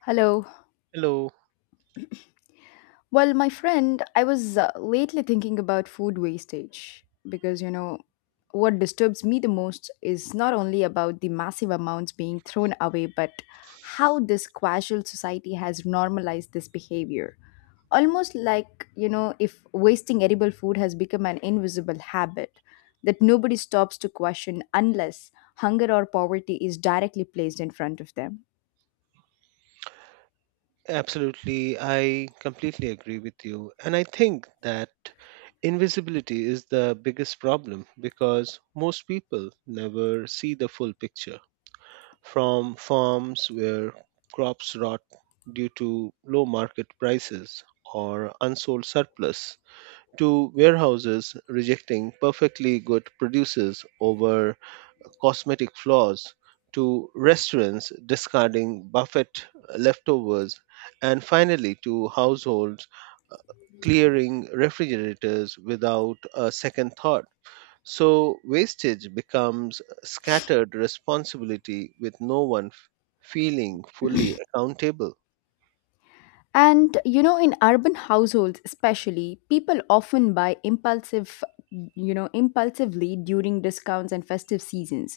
Hello. Hello. Well, my friend, I was lately thinking about food wastage because, you know, what disturbs me the most is not only about the massive amounts being thrown away, but how this casual society has normalized this behavior. Almost like, you know, if wasting edible food has become an invisible habit that nobody stops to question unless hunger or poverty is directly placed in front of them. Absolutely. I completely agree with you. And I think that invisibility is the biggest problem because most people never see the full picture. From farms where crops rot due to low market prices or unsold surplus, to warehouses rejecting perfectly good producers over cosmetic flaws, to restaurants discarding buffet leftovers, and finally to households clearing refrigerators without a second thought. So, wastage becomes scattered responsibility with no one feeling fully accountable. And you know, in urban households especially, people often buy impulsive, you know, impulsively during discounts and festive seasons,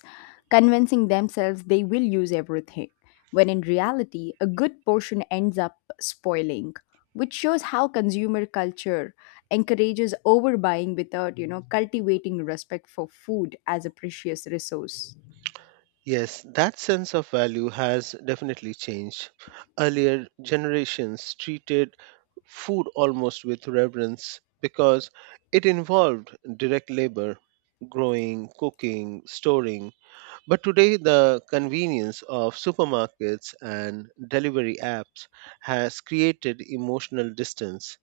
convincing themselves they will use everything, when in reality, a good portion ends up spoiling, which shows how consumer culture encourages overbuying without, you know, cultivating respect for food as a precious resource. Yes, that sense of value has definitely changed. Earlier generations treated food almost with reverence because it involved direct labor, growing, cooking, storing. But today, the convenience of supermarkets and delivery apps has created emotional distance,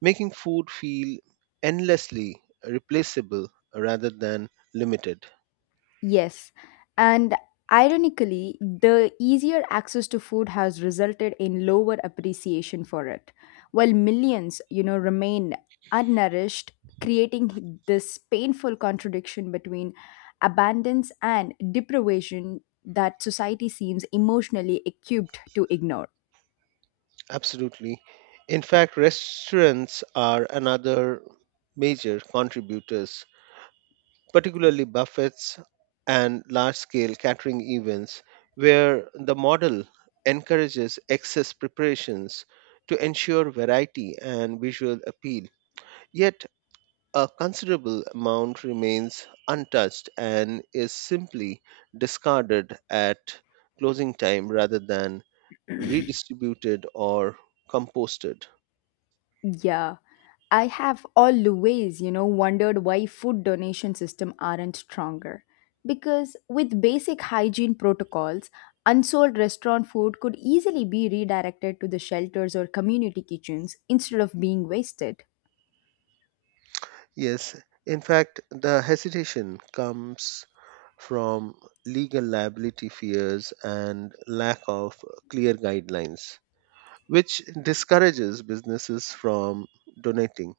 making food feel endlessly replaceable rather than limited. Yes. And ironically, the easier access to food has resulted in lower appreciation for it, while millions, you know, remain unnourished, creating this painful contradiction between abundance and deprivation that society seems emotionally equipped to ignore. Absolutely. In fact, restaurants are another major contributors, particularly buffets and large scale catering events, where the model encourages excess preparations to ensure variety and visual appeal. Yet, a considerable amount remains untouched and is simply discarded at closing time rather than redistributed or composted. Yeah, I have always, you know, wondered why food donation system aren't stronger. Because with basic hygiene protocols, unsold restaurant food could easily be redirected to the shelters or community kitchens instead of being wasted. Yes, in fact, the hesitation comes from legal liability fears and lack of clear guidelines, which discourages businesses from donating,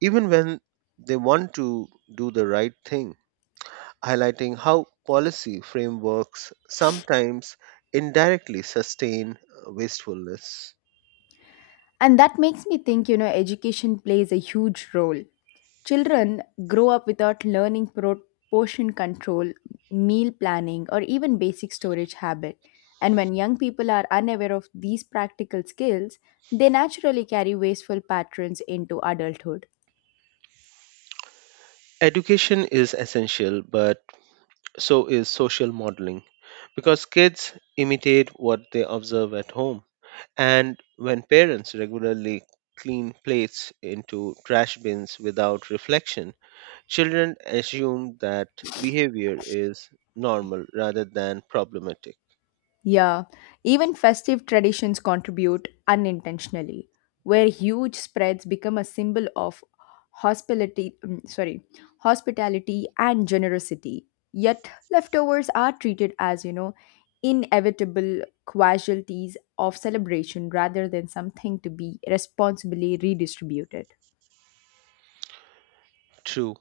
even when they want to do the right thing, highlighting how policy frameworks sometimes indirectly sustain wastefulness. And that makes me think, you know, education plays a huge role. Children grow up without learning portion control, meal planning, or even basic storage habit. And when young people are unaware of these practical skills, they naturally carry wasteful patterns into adulthood. Education is essential, but so is social modeling because kids imitate what they observe at home. And when parents regularly clean plates into trash bins without reflection, children assume that behavior is normal rather than problematic. Yeah, even festive traditions contribute unintentionally, where huge spreads become a symbol of hospitality, sorry, hospitality and generosity. Yet leftovers are treated as, you know, inevitable casualties of celebration rather than something to be responsibly redistributed. True,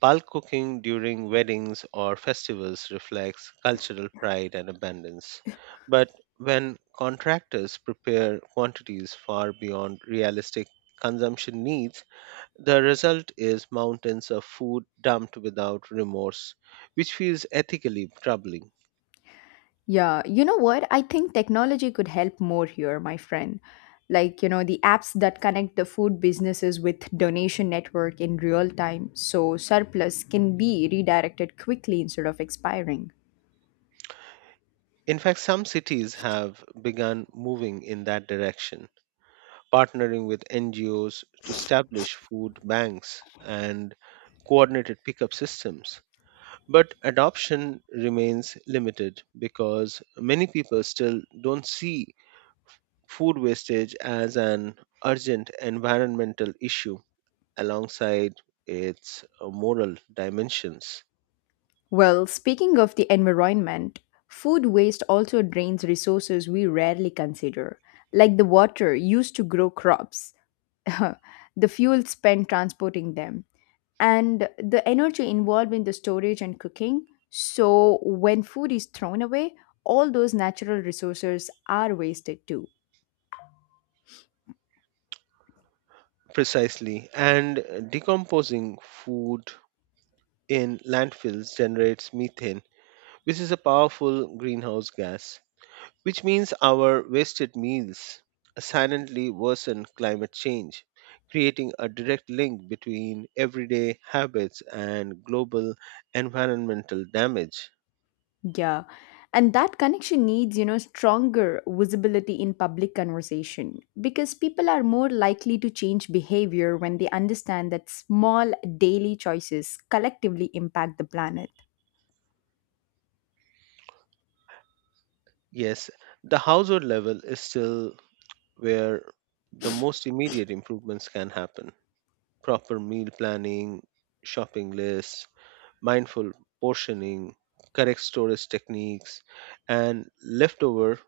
bulk cooking during weddings or festivals reflects cultural pride and abundance. But when contractors prepare quantities far beyond realistic consumption needs, the result is mountains of food dumped without remorse, which feels ethically troubling. Yeah, you know what? I think technology could help more here, my friend. Like, you know, the apps that connect the food businesses with donation network in real time so surplus can be redirected quickly instead of expiring. In fact, some cities have begun moving in that direction, partnering with NGOs to establish food banks and coordinated pickup systems. But adoption remains limited because many people still don't see food wastage as an urgent environmental issue alongside its moral dimensions. Well, speaking of the environment, food waste also drains resources we rarely consider, like the water used to grow crops, the fuel spent transporting them, and the energy involved in the storage and cooking. So, when food is thrown away, all those natural resources are wasted too. Precisely, and decomposing food in landfills generates methane, which is a powerful greenhouse gas, which means our wasted meals silently worsen climate change, creating a direct link between everyday habits and global environmental damage. Yeah. And that connection needs, you know, stronger visibility in public conversation because people are more likely to change behavior when they understand that small daily choices collectively impact the planet. Yes, the household level is still where the most immediate improvements can happen. Proper meal planning, shopping lists, mindful portioning, correct storage techniques, and leftover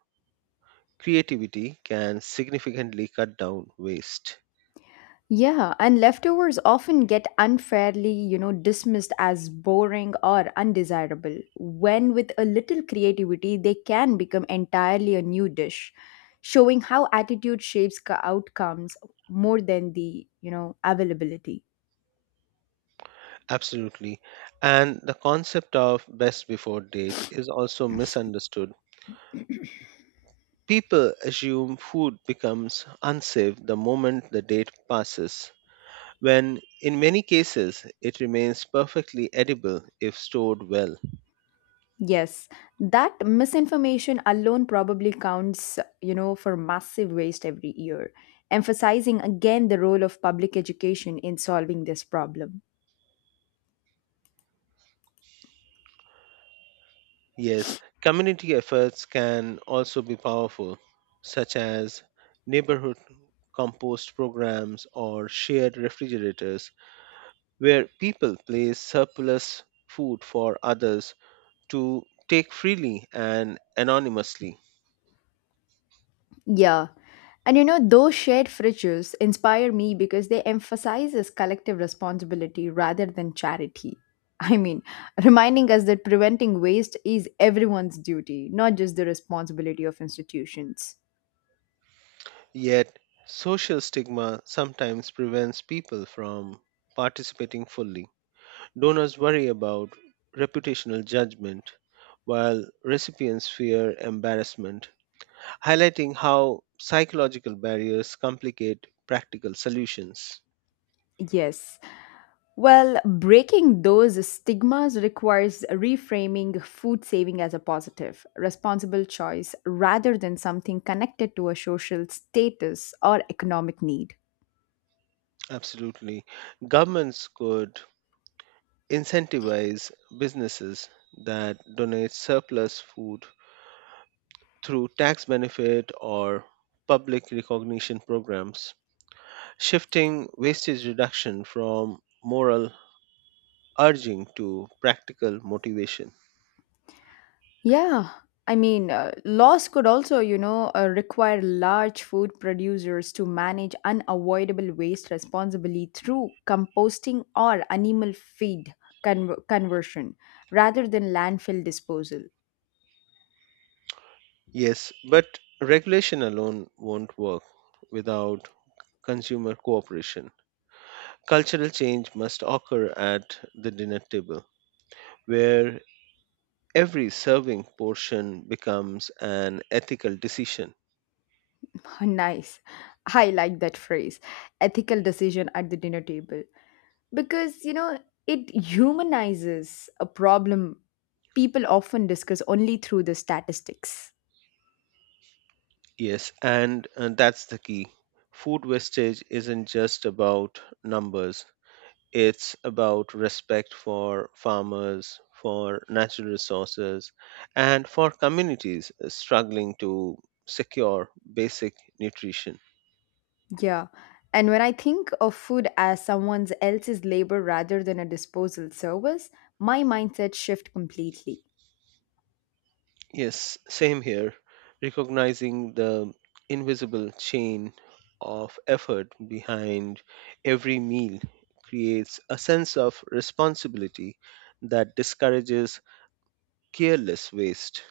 creativity can significantly cut down waste. Yeah, and leftovers often get unfairly, you know, dismissed as boring or undesirable, when with a little creativity, they can become entirely a new dish, showing how attitude shapes outcomes more than the, you know, availability. Absolutely. And the concept of best before date is also misunderstood. People assume food becomes unsafe the moment the date passes, when in many cases it remains perfectly edible if stored well. Yes, that misinformation alone probably counts, you know, for massive waste every year, emphasizing again the role of public education in solving this problem. Yes, community efforts can also be powerful, such as neighborhood compost programs or shared refrigerators, where people place surplus food for others to take freely and anonymously. Yeah. And you know, those shared fridges inspire me because they emphasize this collective responsibility rather than charity. I mean, reminding us that preventing waste is everyone's duty, not just the responsibility of institutions. Yet, social stigma sometimes prevents people from participating fully. Donors worry about reputational judgment, while recipients fear embarrassment, highlighting how psychological barriers complicate practical solutions. Yes. Well, breaking those stigmas requires reframing food saving as a positive, responsible choice rather than something connected to a social status or economic need. Absolutely. Governments could incentivize businesses that donate surplus food through tax benefit or public recognition programs, shifting wastage reduction from moral urging to practical motivation. Yeah, I mean, laws could also, you know, require large food producers to manage unavoidable waste responsibly through composting or animal feed conversion rather than landfill disposal. Yes, but regulation alone won't work without consumer cooperation. Cultural change must occur at the dinner table, where every serving portion becomes an ethical decision. Nice. I like that phrase, ethical decision at the dinner table, because, you know, it humanizes a problem people often discuss only through the statistics. Yes, and that's the key. Food wastage isn't just about numbers, it's about respect for farmers, for natural resources, and for communities struggling to secure basic nutrition. Yeah. And when I think of food as someone else's labor rather than a disposal service, my mindset shifts completely. Yes, same here. Recognizing the invisible chain of effort behind every meal creates a sense of responsibility that discourages careless waste.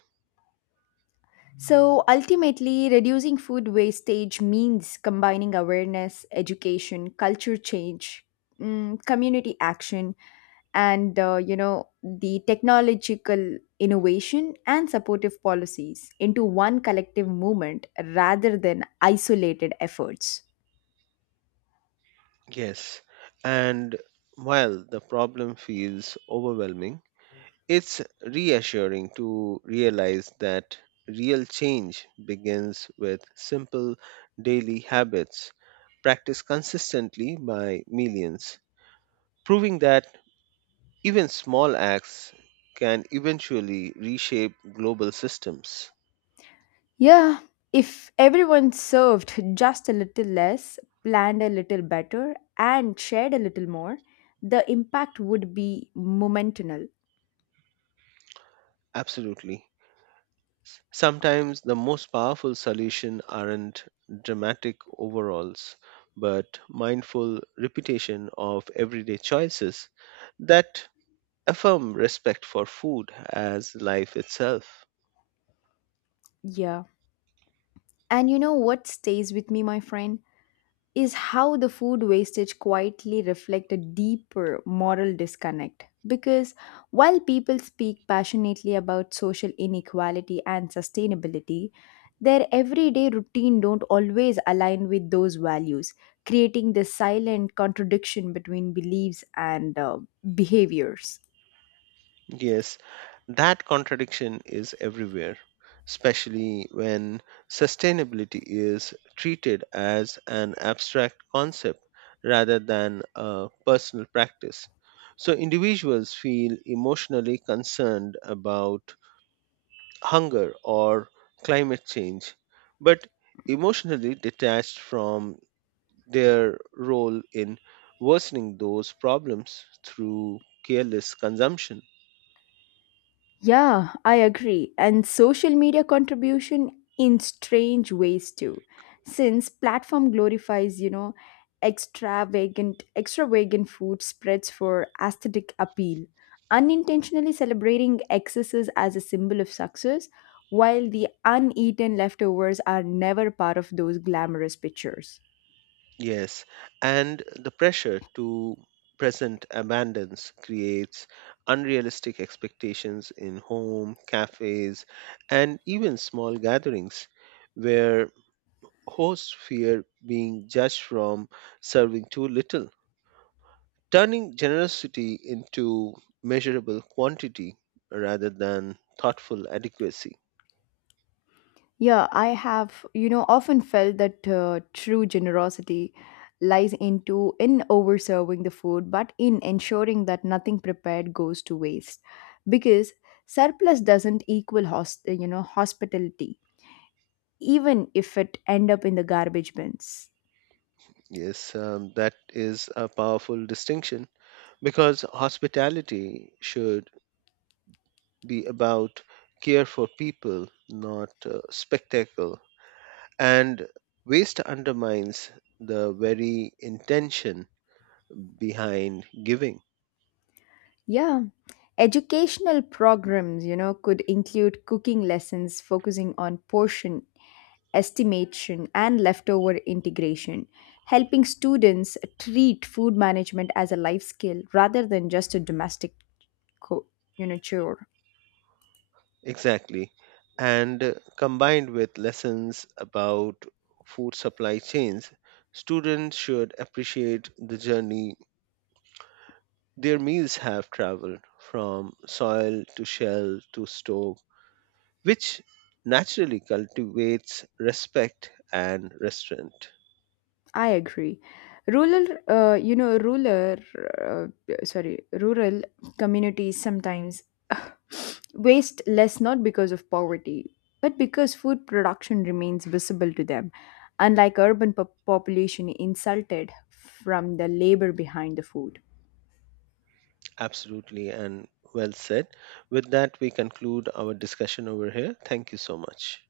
So ultimately, reducing food wastage means combining awareness, education, culture change, mm, community action, and you know the technological innovation and supportive policies into one collective movement rather than isolated efforts. Yes, and while the problem feels overwhelming, it's reassuring to realize that real change begins with simple daily habits practiced consistently by millions, proving that even small acts can eventually reshape global systems. Yeah, if everyone served just a little less, planned a little better, and shared a little more, the impact would be momental. Absolutely. Sometimes the most powerful solution aren't dramatic overalls, but mindful repetition of everyday choices that affirm respect for food as life itself. Yeah. And you know what stays with me, my friend? Is how the food wastage quietly reflect a deeper moral disconnect because while people speak passionately about social inequality and sustainability their everyday routine don't always align with those values creating this silent contradiction between beliefs and behaviors. Yes, that contradiction is everywhere, especially when sustainability is treated as an abstract concept rather than a personal practice. So individuals feel emotionally concerned about hunger or climate change, but emotionally detached from their role in worsening those problems through careless consumption. Yeah, I agree. And social media contribution in strange ways too. Since platform glorifies, you know, extravagant food spreads for aesthetic appeal, unintentionally celebrating excesses as a symbol of success, while the uneaten leftovers are never part of those glamorous pictures. Yes, and the pressure to present abundance creates unrealistic expectations in home, cafes, and even small gatherings where hosts fear being judged from serving too little, turning generosity into measurable quantity rather than thoughtful adequacy. Yeah, I have, you know, often felt that true generosity lies into in overserving the food, but in ensuring that nothing prepared goes to waste, because surplus doesn't equal host, you know, hospitality, even if it end up in the garbage bins. Yes, that is a powerful distinction because hospitality should be about care for people, not spectacle. And waste undermines the very intention behind giving. Yeah, educational programs, you know, could include cooking lessons focusing on portion estimation, and leftover integration, helping students treat food management as a life skill rather than just a domestic co- you know chore. Exactly. And combined with lessons about food supply chains, students should appreciate the journey their meals have traveled from soil to shell to stove, which naturally cultivates respect and restraint. I agree. Rural, you know, rural, uh, sorry, Rural communities sometimes waste less not because of poverty, but because food production remains visible to them, unlike urban population insulted from the labor behind the food. Absolutely, and well said. With that, we conclude our discussion over here. Thank you so much.